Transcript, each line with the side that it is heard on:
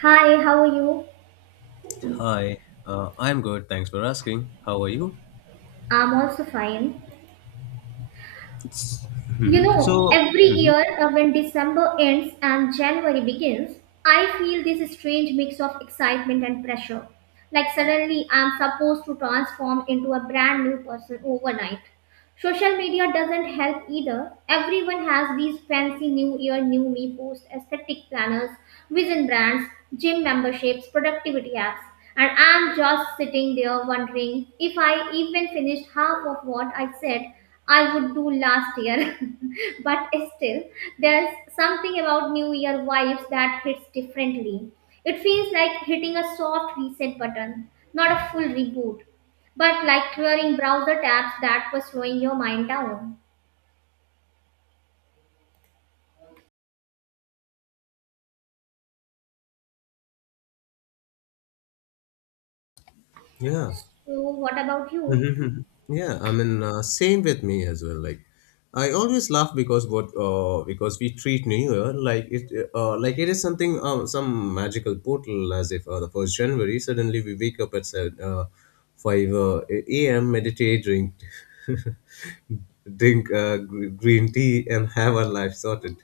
right: Hi, how are you?
left: Hi, I'm good. Thanks for asking. How are you?
right: I'm also fine. You know,
left: So,
right: every year when December ends and January begins, I feel this strange mix of excitement and pressure. Like suddenly I'm supposed to transform into a brand new person overnight. Social media doesn't help either. Everyone has these fancy new year, new me posts, aesthetic planners, vision brands, gym memberships, productivity apps. And I'm just sitting there wondering if I even finished half of what I said I would do last year. But still, there's something about New Year vibes that hits differently. It feels like hitting a soft reset button, not a full reboot. But like clearing browser tabs that were slowing your mind down.
left: yeah.
right: So what about you?
left: Mhm. Yeah. I mean, same with me as well. Like, I always laugh because what because we treat New Year like it is some magical portal, as if the first January suddenly we wake up at seven, five a.m., meditate, drink green tea, and have our life sorted.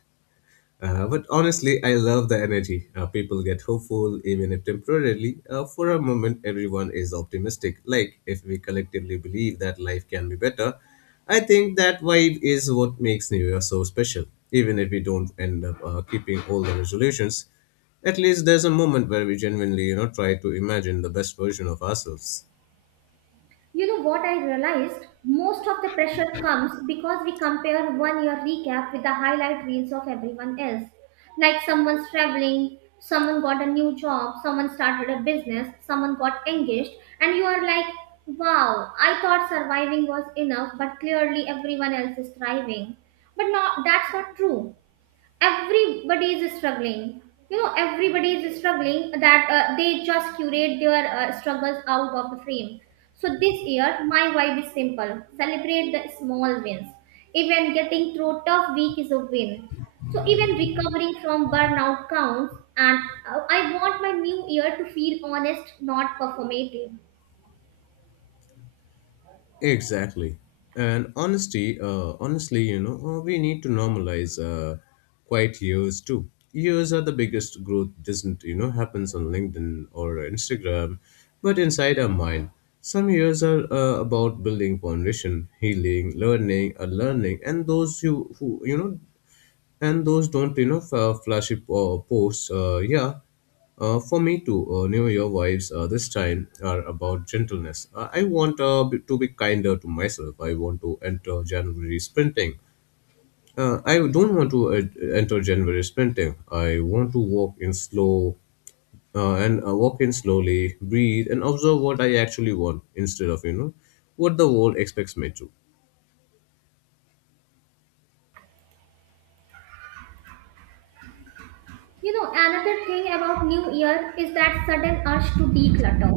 left: But honestly, I love the energy. People get hopeful, even if temporarily. For a moment, everyone is optimistic. Like, if we collectively believe that life can be better, I think that vibe is what makes New Year so special. Even if we don't end up keeping all the resolutions, at least there's a moment where we genuinely, try to imagine the best version of ourselves.
right: You know what I realized? Most of the pressure comes because we compare one year recap with the highlight reels of everyone else. Like someone's traveling, someone got a new job, someone started a business, someone got engaged, and you are like, wow, I thought surviving was enough, but clearly everyone else is thriving. But no, that's not true. Everybody is struggling, you know, everybody is struggling that they just curate their struggles out of the frame. So this year my vibe is simple: celebrate the small wins. Even getting through tough week is a win, so even recovering from burnout counts. And I want my new year to feel honest, not performative.
left: Exactly. And honestly, we need to normalize quiet years too. Years are the biggest growth doesn't, you know, happens on LinkedIn or Instagram, but inside our mind. Some years are about building foundation, healing, learning, or learning, and those you who you know and those don't you know flashy posts, yeah. Uh, for me too, new year vibes this time are about gentleness. I want to be kinder to myself. I want to enter January sprinting. I don't want to enter January sprinting. I want to walk in slow, and walk in slowly, breathe and observe what I actually want, instead of you know what the world expects me to.
right: You know, another thing about New Year is that sudden urge to declutter.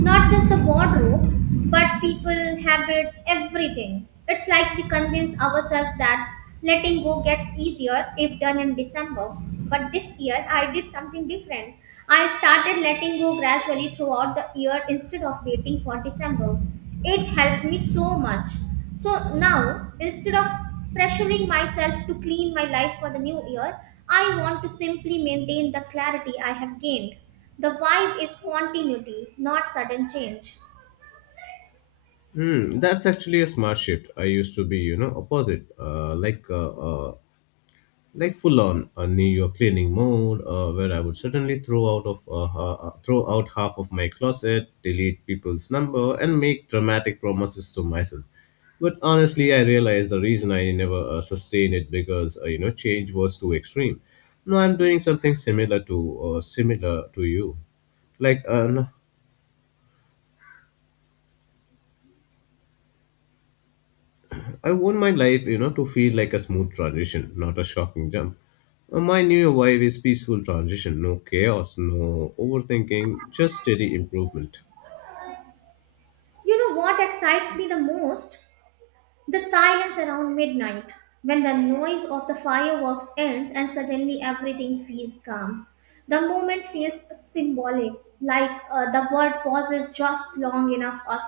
right: Not just the wardrobe, but people, habits, everything. It's like we convince ourselves that letting go gets easier if done in December. But this year, I did something different. I started letting go gradually throughout the year instead of waiting for December. It helped me so much. So now, instead of pressuring myself to clean my life for the new year, I want to simply maintain the clarity I have gained. The vibe is continuity, not sudden change.
left: Hmm, that's actually a smart shift. I used to be, you know, opposite, like full on a New York cleaning mode, where I would certainly throw out half of my closet, delete people's number, and make dramatic promises to myself. But honestly, I realized the reason I never sustained it because you know change was too extreme. Now I'm doing something similar to you, like uh, I want my life, you know, to feel like a smooth transition, not a shocking jump. My new vibe is peaceful transition, no chaos, no overthinking, just steady improvement.
right: You know what excites me the most? The silence around midnight, when the noise of the fireworks ends and suddenly everything feels calm. The moment feels symbolic, like the world pauses just long enough us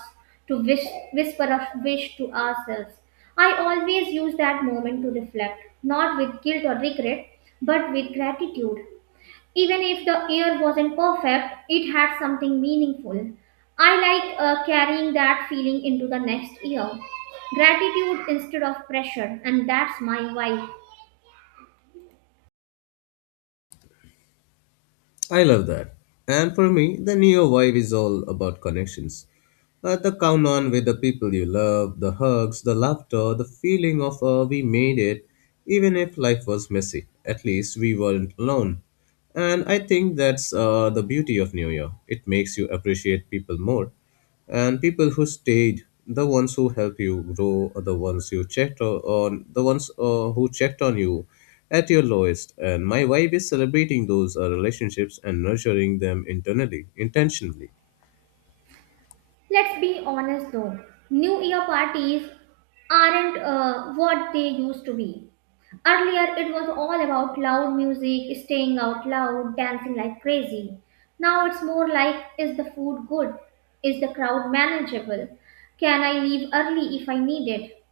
right: to wish, whisper a wish to ourselves. I always use that moment to reflect, not with guilt or regret, but with gratitude. Even if the year wasn't perfect, it had something meaningful. I like carrying that feeling into the next year. Gratitude instead of pressure, and that's my vibe.
left: I love that. And for me, the neo vibe is all about connections. The count on with the people you love, the hugs, the laughter, the feeling of we made it, even if life was messy, at least we weren't alone. And I think that's the beauty of New Year. It makes you appreciate people more. And people who stayed, the ones who helped you grow, or the ones you on, the ones who checked on you at your lowest. And my vibe is celebrating those relationships and nurturing them internally, intentionally.
right: Let's be honest though, New Year parties aren't what they used to be. Earlier, it was all about loud music, staying out loud, dancing like crazy. Now it's more like, is the food good? Is the crowd manageable? Can I leave early if I need it?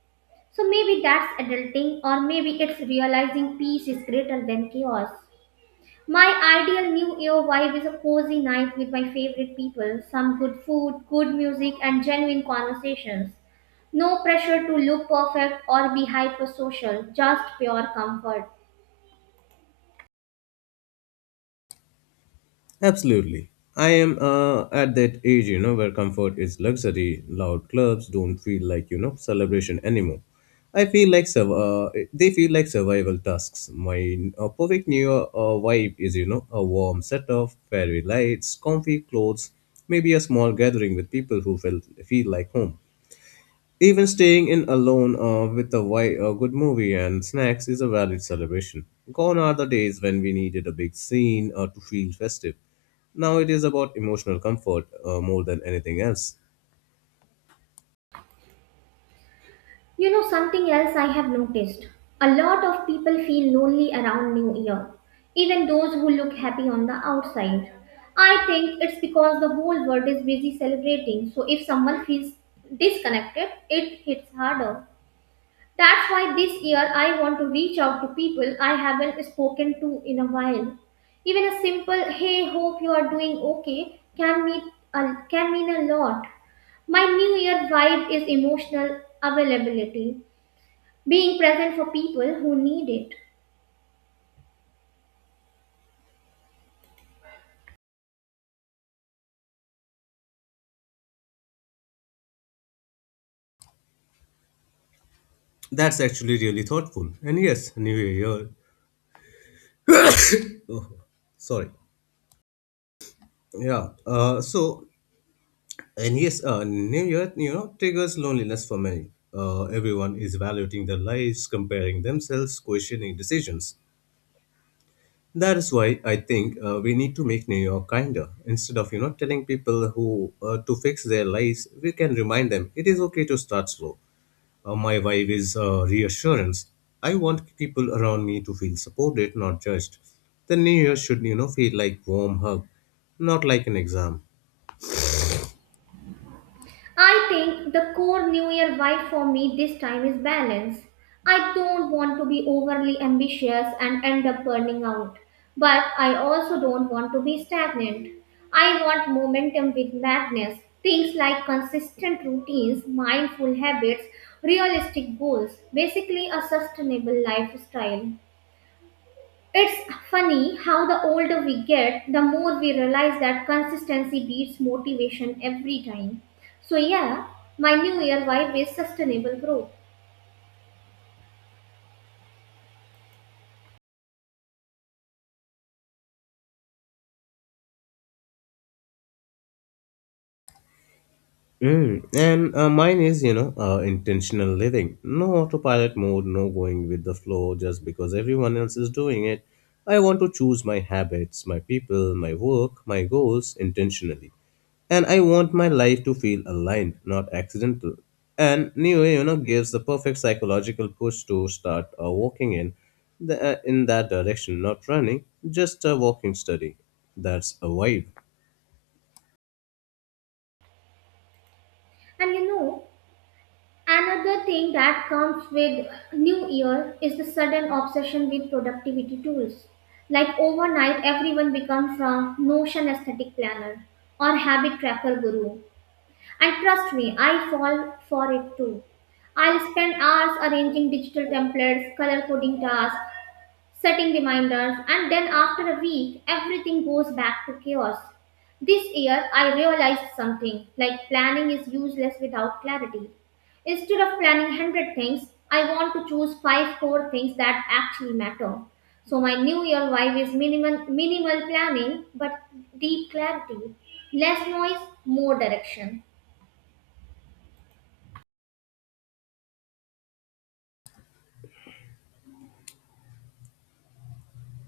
right: So maybe that's adulting, or maybe it's realizing peace is greater than chaos. My ideal new year vibe is a cozy night with my favorite people, some good food, good music, and genuine conversations. No pressure to look perfect or be hyper social, just pure comfort.
left: Absolutely. I am at that age, you know, where comfort is luxury. Loud clubs don't feel like, you know, celebration anymore. I feel like they feel like survival tasks. My perfect New Year vibe is, you know, a warm setup, fairy lights, comfy clothes, maybe a small gathering with people who feel like home. Even staying in alone with a good movie and snacks is a valid celebration. Gone are the days when we needed a big scene to feel festive. Now it is about emotional comfort more than anything else.
right: You know something else I have noticed? A lot of people feel lonely around New Year, even those who look happy on the outside. I think it's because the whole world is busy celebrating, so if someone feels disconnected, it hits harder. That's why this year I want to reach out to people I haven't spoken to in a while. Even a simple hey, hope you are doing okay can mean can mean a lot. My new year vibe is emotional availability, being present for people who need it.
left: That's actually really thoughtful. And yes, New Year. Oh, sorry. Yeah. And yes, New Year, you know, triggers loneliness for many. Everyone is evaluating their lives, comparing themselves, questioning decisions. That is why I think we need to make New York kinder. Instead of you know telling people who to fix their lives, we can remind them it is okay to start slow. My vibe is reassurance. I want people around me to feel supported, not judged. The New Year should you know feel like warm hug, not like an exam.
right: I think the core New Year vibe for me this time is balance. I don't want to be overly ambitious and end up burning out, but I also don't want to be stagnant. I want momentum with madness, things like consistent routines, mindful habits, realistic goals, basically, a sustainable lifestyle. It's funny how the older we get, the more we realize that consistency beats motivation every time. So, yeah, my new year vibe is sustainable growth.
left: Mm. And mine is, you know, intentional living. No autopilot mode, no going with the flow just because everyone else is doing it. I want to choose my habits, my people, my work, my goals intentionally. And I want my life to feel aligned, not accidental. And New Way, you know, gives the perfect psychological push to start walking in, in that direction, not running, just walking steady. That's a vibe.
right: And you know, another thing that comes with new year is the sudden obsession with productivity tools. Like overnight, everyone becomes a Notion aesthetic planner or habit tracker guru. And trust me, I fall for it too. I'll spend hours arranging digital templates, color coding tasks, setting reminders, and then after a week, everything goes back to chaos. This year, I realized something like planning is useless without clarity. Instead of planning 100 things, I want to choose 5 core things that actually matter. So, my new year vibe is minimal planning but deep clarity, less noise, more direction.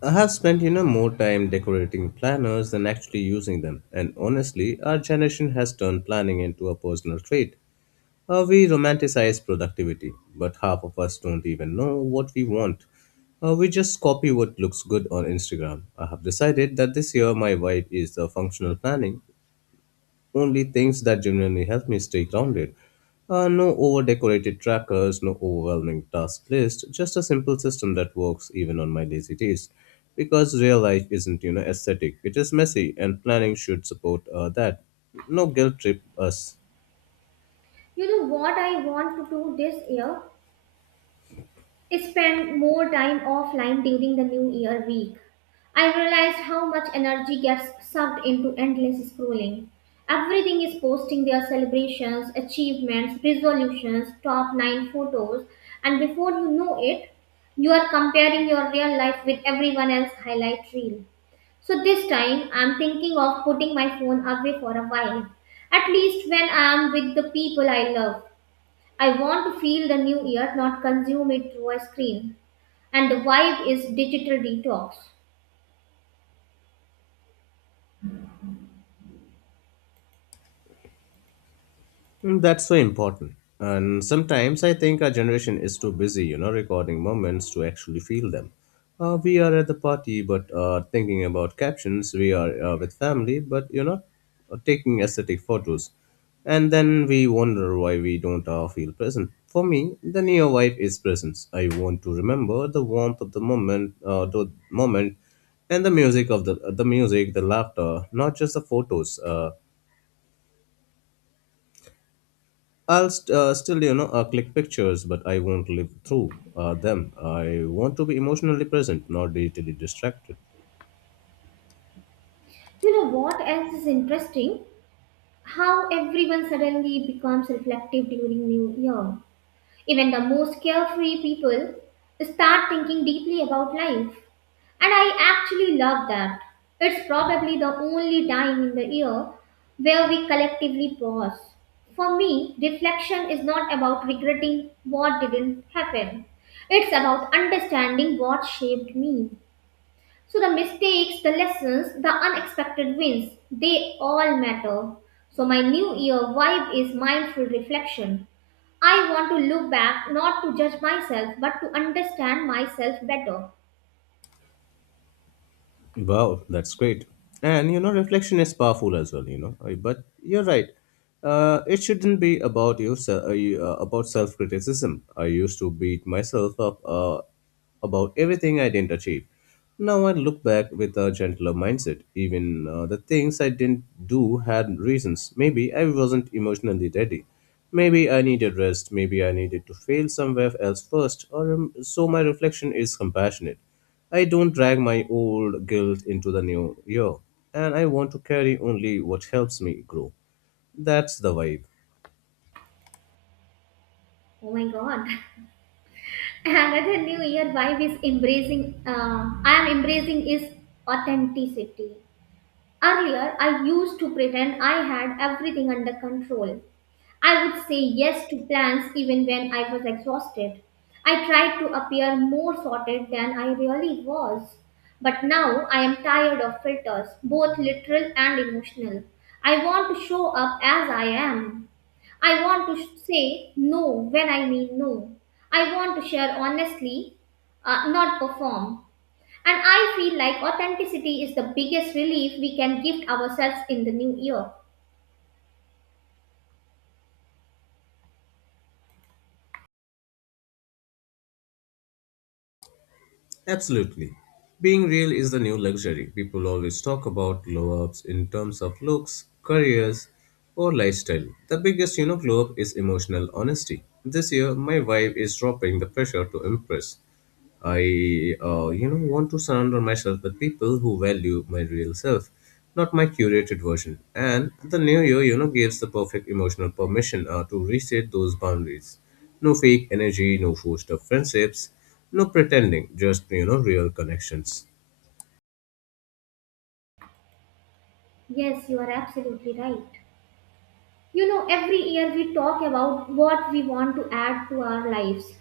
left: I have spent you know more time decorating planners than actually using them, and honestly, our generation has turned planning into a personal trait. We romanticize productivity, but half of us don't even know what we want. We just copy what looks good on Instagram. I have decided that this year my vibe is the functional planning, only things that genuinely help me stay grounded. No over decorated trackers, no overwhelming task list, just a simple system that works even on my lazy days. Because real life isn't, you know, aesthetic, it is messy, and planning should support that. No guilt trip us.
right: You know what I want to do this year? Is spend more time offline during the New Year week. I realized how much energy gets sucked into endless scrolling. Everything is posting their celebrations, achievements, resolutions, top 9 photos, and before you know it, you are comparing your real life with everyone else's highlight reel. So this time, I'm thinking of putting my phone away for a while, at least when I'm with the people I love. I want to feel the new year, not consume it through a screen. And the vibe is digital detox.
left: Mm, that's so important. And sometimes I think our generation is too busy, you know, recording moments to actually feel them. We are at the party, but thinking about captions. We are with family, but you know, taking aesthetic photos. And then we wonder why we don't feel present. For me, the near wife is presence. I want to remember the warmth of the moment, and the music of the music, the laughter, not just the photos. I'll still, you know, click pictures, but I won't live through them. I want to be emotionally present, not digitally distracted.
right: You know what else is interesting? How everyone suddenly becomes reflective during New Year. Even the most carefree people start thinking deeply about life. And I actually love that. It's probably the only time in the year where we collectively pause. For me, reflection is not about regretting what didn't happen, it's about understanding what shaped me. So, the mistakes, the lessons, the unexpected wins, they all matter. So, my new year vibe is mindful reflection. I want to look back not to judge myself but to understand myself better.
left: Wow, that's great. And you know, reflection is powerful as well. You know, but you're right. It shouldn't be about about self-criticism. I used to beat myself up about everything I didn't achieve. Now I look back with a gentler mindset. Even the things I didn't do had reasons. Maybe I wasn't emotionally ready. Maybe I needed rest. Maybe I needed to fail somewhere else first. Or so my reflection is compassionate. I don't drag my old guilt into the new year, and I want to carry only what helps me grow. That's the vibe.
right: Oh my god. Another New Year vibe is embracing is authenticity. Earlier, I used to pretend I had everything under control. I would say yes to plans even when I was exhausted. I tried to appear more sorted than I really was. But now I am tired of filters, both literal and emotional. I want to show up as I am. I want to say no when I mean no. I want to share honestly, not perform. And I feel like authenticity is the biggest relief we can gift ourselves in the new year.
left: Absolutely. Being real is the new luxury. People always talk about glow ups in terms of looks, careers, or lifestyle. The biggest, you know, glow up is emotional honesty. This year, my vibe is dropping the pressure to impress. I you know, want to surround myself with people who value my real self, not my curated version. And the new year, you know, gives the perfect emotional permission to reset those boundaries. No fake energy, no forced up friendships, no pretending, just, you know, real connections.
right: Yes, you are absolutely right. You know, every year we talk about what we want to add to our lives,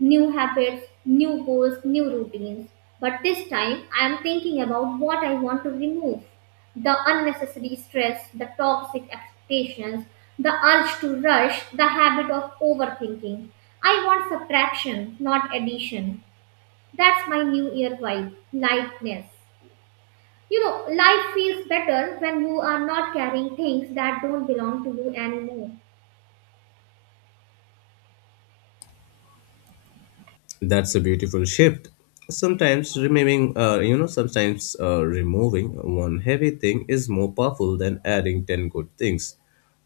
right: new habits, new goals, new routines. But this time, I am thinking about what I want to remove, the unnecessary stress, the toxic expectations, the urge to rush, the habit of overthinking. I want subtraction, not addition. That's my new year vibe, lightness. You know, life feels better when you are not carrying things that don't belong to you anymore.
left: That's a beautiful shift. Sometimes removing one heavy thing is more powerful than adding 10 good things.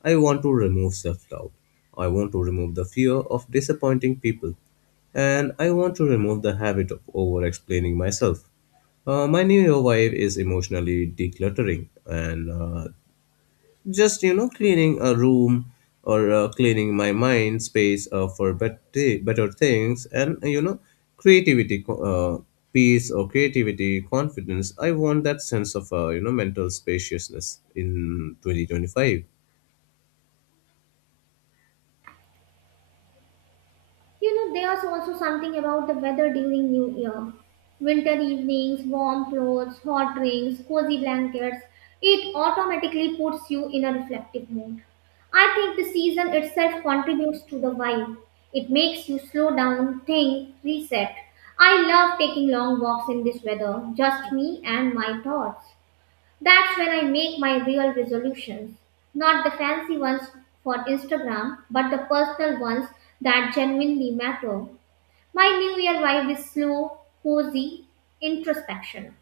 left: I want to remove self doubt. I want to remove the fear of disappointing people. And I want to remove the habit of over explaining myself. My new year vibe is emotionally decluttering, and just you know cleaning a room or cleaning my mind space for better things, and you know creativity uh, peace or creativity confidence. I want that sense of you know mental spaciousness in 2025.
right: You know, there's also something about the weather during New Year. Winter evenings, warm clothes, hot drinks, cozy blankets, it automatically puts you in a reflective mood. I think the season itself contributes to the vibe. It makes you slow down, think, reset. I love taking long walks in this weather, just me and my thoughts. That's when I make my real resolutions. Not the fancy ones for Instagram, but the personal ones that genuinely matter. My New Year vibe is slow, cozy, introspection.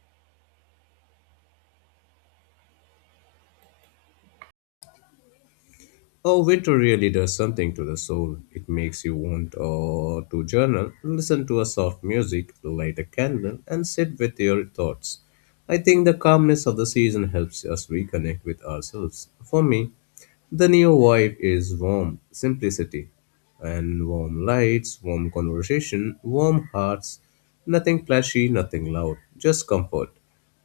left: Oh, winter really does something to the soul. It makes you want to journal, listen to a soft music, light a candle, and sit with your thoughts. I think the calmness of the season helps us reconnect with ourselves. For me, the new vibe is warm simplicity and warm lights, warm conversation, warm hearts, nothing flashy, nothing loud, just comfort.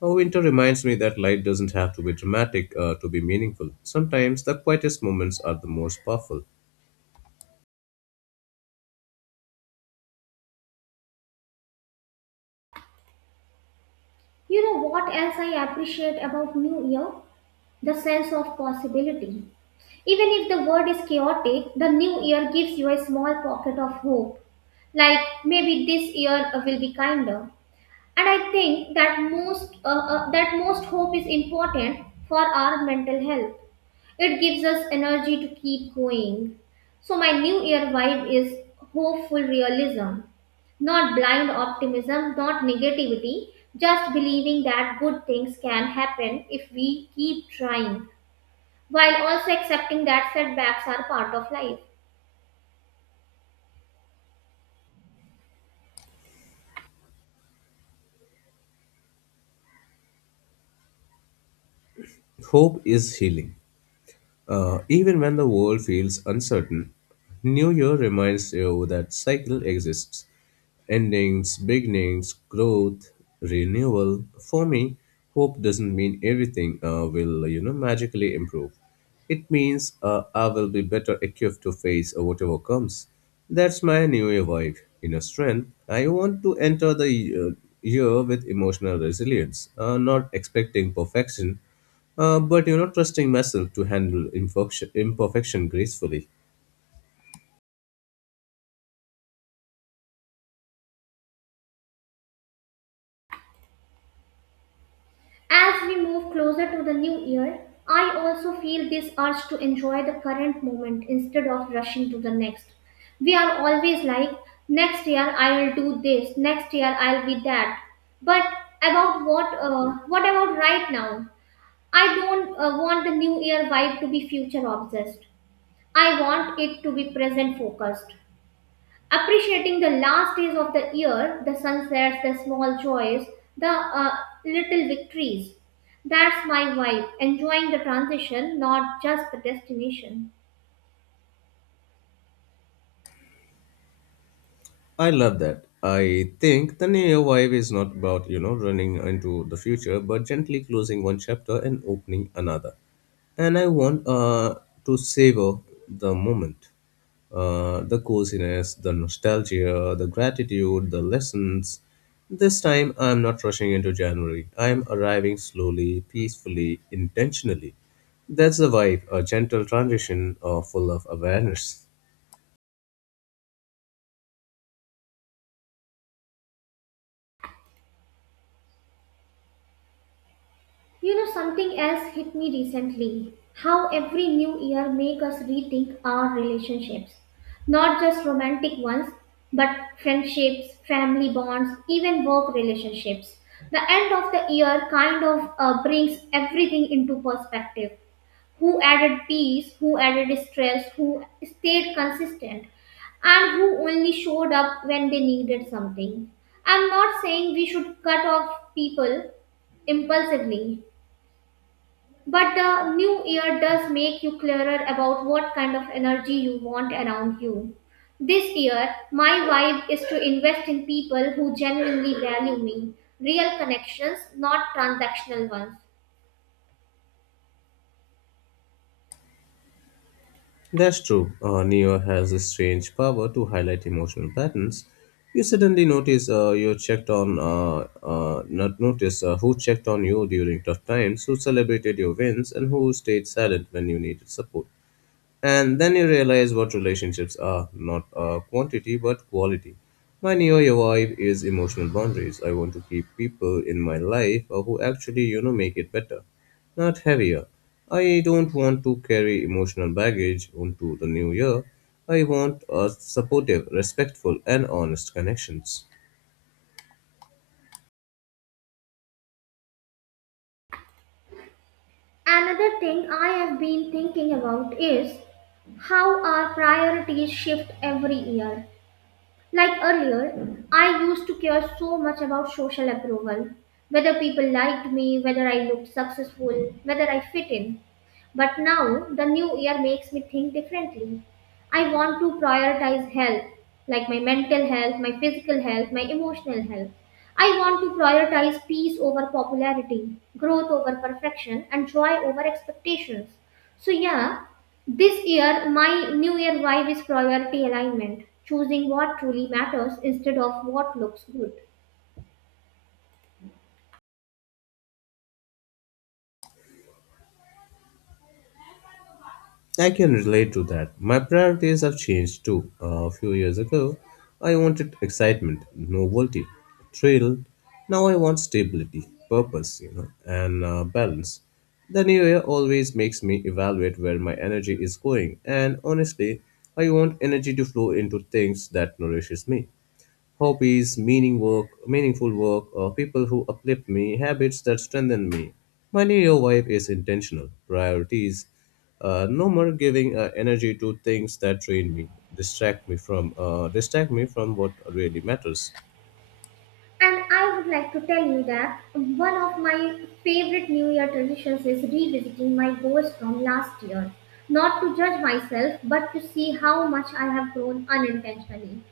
left: Oh, winter reminds me that light doesn't have to be dramatic to be meaningful. Sometimes the quietest moments are the most powerful.
right: You know what else I appreciate about New Year? The sense of possibility. Even if the world is chaotic, the new year gives you a small pocket of hope. Like maybe this year will be kinder. And I think that most hope is important for our mental health. It gives us energy to keep going. So my new year vibe is hopeful realism, not blind optimism, not negativity, just believing that good things can happen if we keep trying, while also accepting that setbacks are part of life.
left: Hope is healing. Even when the world feels uncertain, New Year reminds you that cycle exists. Endings, beginnings, growth, renewal. For me, hope doesn't mean everything will, you know, magically improve. It means I will be better equipped to face whatever comes. That's my New Year vibe. In a strength, I want to enter year with emotional resilience, not expecting perfection, but you know trusting myself to handle imperfection gracefully.
right: As we move closer to the new year, I also feel this urge to enjoy the current moment instead of rushing to the next. We are always like, next year I'll do this, next year I'll be that. But about what? What about right now? I don't want the new year vibe to be future obsessed. I want it to be present focused. Appreciating the last days of the year, the sunsets, the small joys, the little victories. That's my vibe. Enjoying the transition, not just the destination.
left: I love that. I think the Neo Vibe is not about, you know, running into the future, but gently closing one chapter and opening another. And I want to savor the moment, the coziness, the nostalgia, the gratitude, the lessons. This time, I'm not rushing into January. I'm arriving slowly, peacefully, intentionally. That's the vibe, a gentle transition full of awareness.
right: You know, something else hit me recently. How every new year makes us rethink our relationships. Not just romantic ones, but friendships, family bonds, even work relationships. The end of the year kind of brings everything into perspective. Who added peace, who added stress, who stayed consistent, and who only showed up when they needed something. I'm not saying we should cut off people impulsively, but the new year does make you clearer about what kind of energy you want around you. This year, my vibe is to invest in people who genuinely value me, real connections, not transactional ones.
left: That's true. Neo has a strange power to highlight emotional patterns. You suddenly notice you checked on, not notice who checked on you during tough times, who celebrated your wins, and who stayed silent when you needed support. And then you realize what relationships are not quantity but quality. My New Year vibe is emotional boundaries. I want to keep people in my life who actually, you know, make it better, not heavier. I don't want to carry emotional baggage onto the new year. I want supportive, respectful, and honest connections.
right: Another thing I have been thinking about is how our priorities shift every year. Like earlier, I used to care so much about social approval, whether people liked me, whether I looked successful, whether I fit in. But now the new year makes me think differently. I want to prioritize health, like my mental health, my physical health, my emotional health. I want to prioritize peace over popularity, growth over perfection, and joy over expectations. So, yeah, this year my new year vibe is priority alignment, choosing what truly matters instead of what looks good.
left: I can relate to that. My priorities have changed too. A few years ago, I wanted excitement, novelty, thrill. Now I want stability, purpose, you know, and balance. The new year always makes me evaluate where my energy is going, and honestly, I want energy to flow into things that nourishes me, hobbies, meaningful work, or people who uplift me, habits that strengthen me. My Leo vibe is intentional, priorities, no more giving energy to things that drain me, distract me from what really matters.
right: And I would like to tell you that one of my favorite New Year traditions is revisiting my goals from last year. Not to judge myself, but to see how much I have grown unintentionally.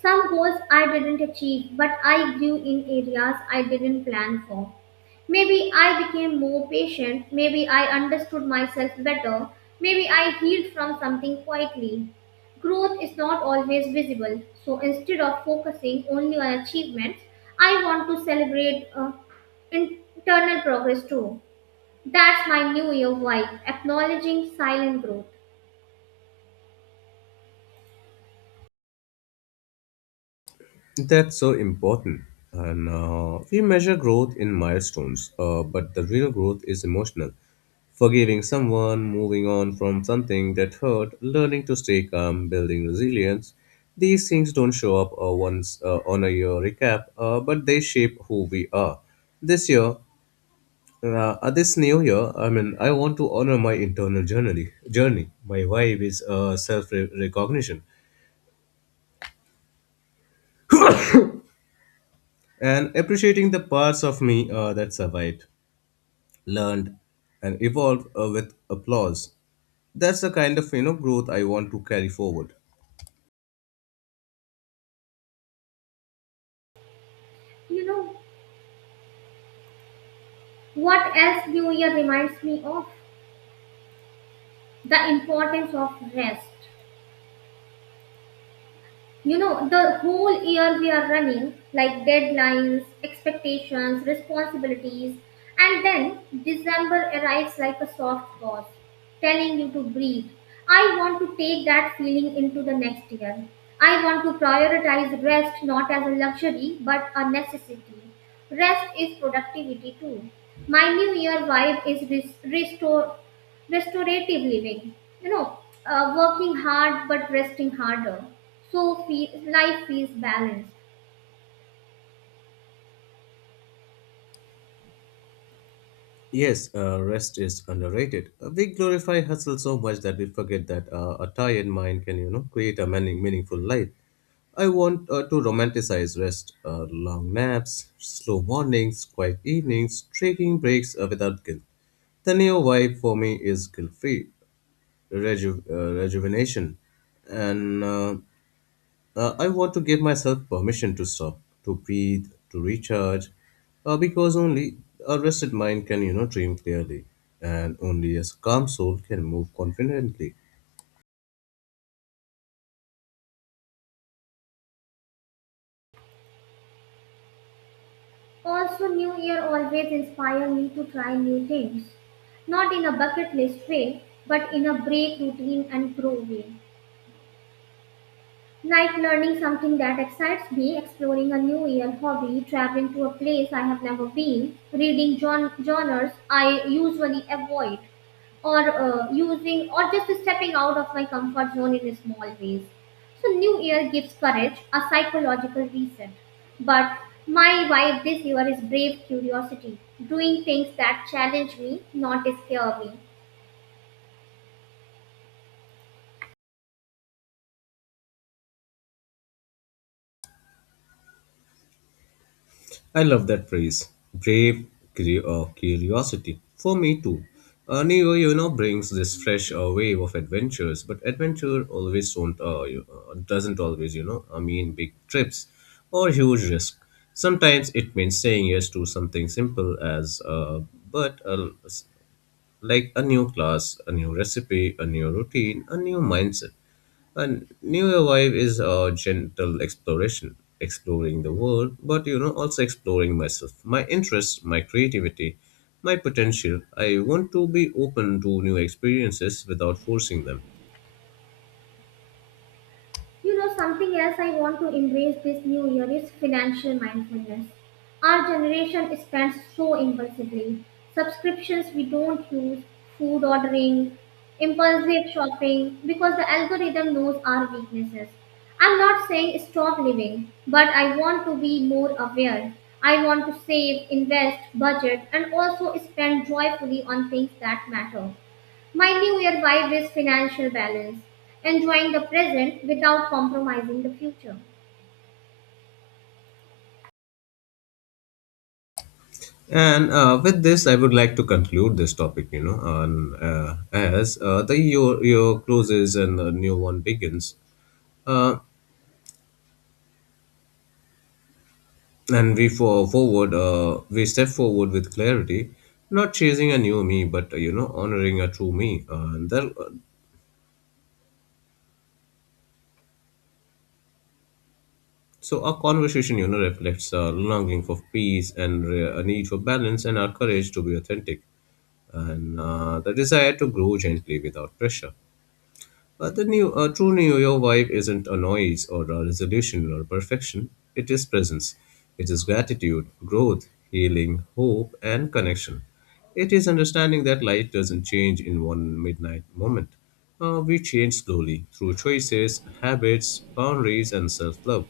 right: Some goals I didn't achieve, but I grew in areas I didn't plan for. Maybe I became more patient, maybe I understood myself better, maybe I healed from something quietly. Growth is not always visible, so instead of focusing only on achievements, I want to celebrate internal progress too. That's my New Year vibe, acknowledging silent growth.
left: That's so important. And we measure growth in milestones, but the real growth is emotional. Forgiving someone, moving on from something that hurt, learning to stay calm, building resilience. These things don't show up once on a year recap, but they shape who we are. This year, uh, this new year, I mean, I want to honor my internal journey. My vibe is self recognition. And appreciating the parts of me that survived, learned, and evolved with applause. That's the kind of, you know, growth I want to carry forward.
right: You know, what else New Year reminds me of? The importance of rest. You know, the whole year we are running like deadlines, expectations, responsibilities, and then December arrives like a soft boss telling you to breathe. I want to take that feeling into the next year. I want to prioritize rest, not as a luxury but a necessity. Rest is productivity too. My new year vibe is restore, restorative living, you know, working hard but resting harder, so life feels balanced.
left: Yes, rest is underrated. We glorify hustle so much that we forget that a tired mind can, you know, create a many meaningful life. I want to romanticize rest, long naps, slow mornings, quiet evenings, taking breaks without guilt. The new vibe for me is guilt free. Rejuvenation. And I want to give myself permission to stop, to breathe, to recharge, because only a rested mind can, you know, dream clearly, and only a calm soul can move confidently.
right: Also new year always inspire me to try new things, not in a bucket list way but in a break routine and grow way. Like learning something that excites me, exploring a new year hobby, traveling to a place I have never been, reading genres I usually avoid, or using or just stepping out of my comfort zone in small ways. So New Year gives courage, a psychological reset. But my vibe this year is brave curiosity, doing things that challenge me, not scare me.
left: I love that phrase, brave curiosity. For me too. Neo, you know, brings this fresh wave of adventures, but adventure always don't, you- doesn't always, you know, I mean, big trips or huge risk. Sometimes it means saying yes to something simple as, but uh, s- like a new class, a new recipe, a new routine, a new mindset. And new wave is a gentle exploration, exploring the world, but, you know, also exploring myself, my interests, my creativity, my potential. I want to be open to new experiences without forcing them.
right: You know, something else I want to embrace this new year is financial mindfulness. Our generation spends so impulsively. Subscriptions we don't use, food ordering, impulsive shopping, because the algorithm knows our weaknesses. I'm not saying stop living, but I want to be more aware. I want to save, invest, budget, and also spend joyfully on things that matter. My New Year vibe is financial balance, enjoying the present without compromising the future.
left: And with this, I would like to conclude this topic, you know, as the year closes and a new one begins. Uh, And we for forward, We step forward with clarity, not chasing a new me, but, you know, honoring a true me. So our conversation, you know, reflects our longing for peace and a need for balance, and our courage to be authentic, and the desire to grow gently without pressure. But a true New Year vibe isn't a noise or a resolution or perfection. It is presence. It is gratitude, growth, healing, hope, and connection. It is understanding that life doesn't change in one midnight moment. We change slowly through choices, habits, boundaries, and self love.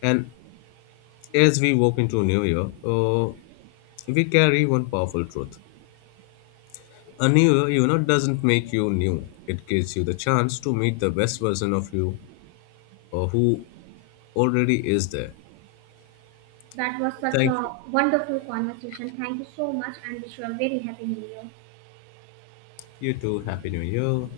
left: And as we walk into New Year, we carry one powerful truth. A new year, you know, doesn't make you new. It gives you the chance to meet the best version of you or who already is there.
right: That was such
left: Thank you.
right: a wonderful conversation. Thank you so much and wish you a very happy new year.
left: You too. Happy New Year.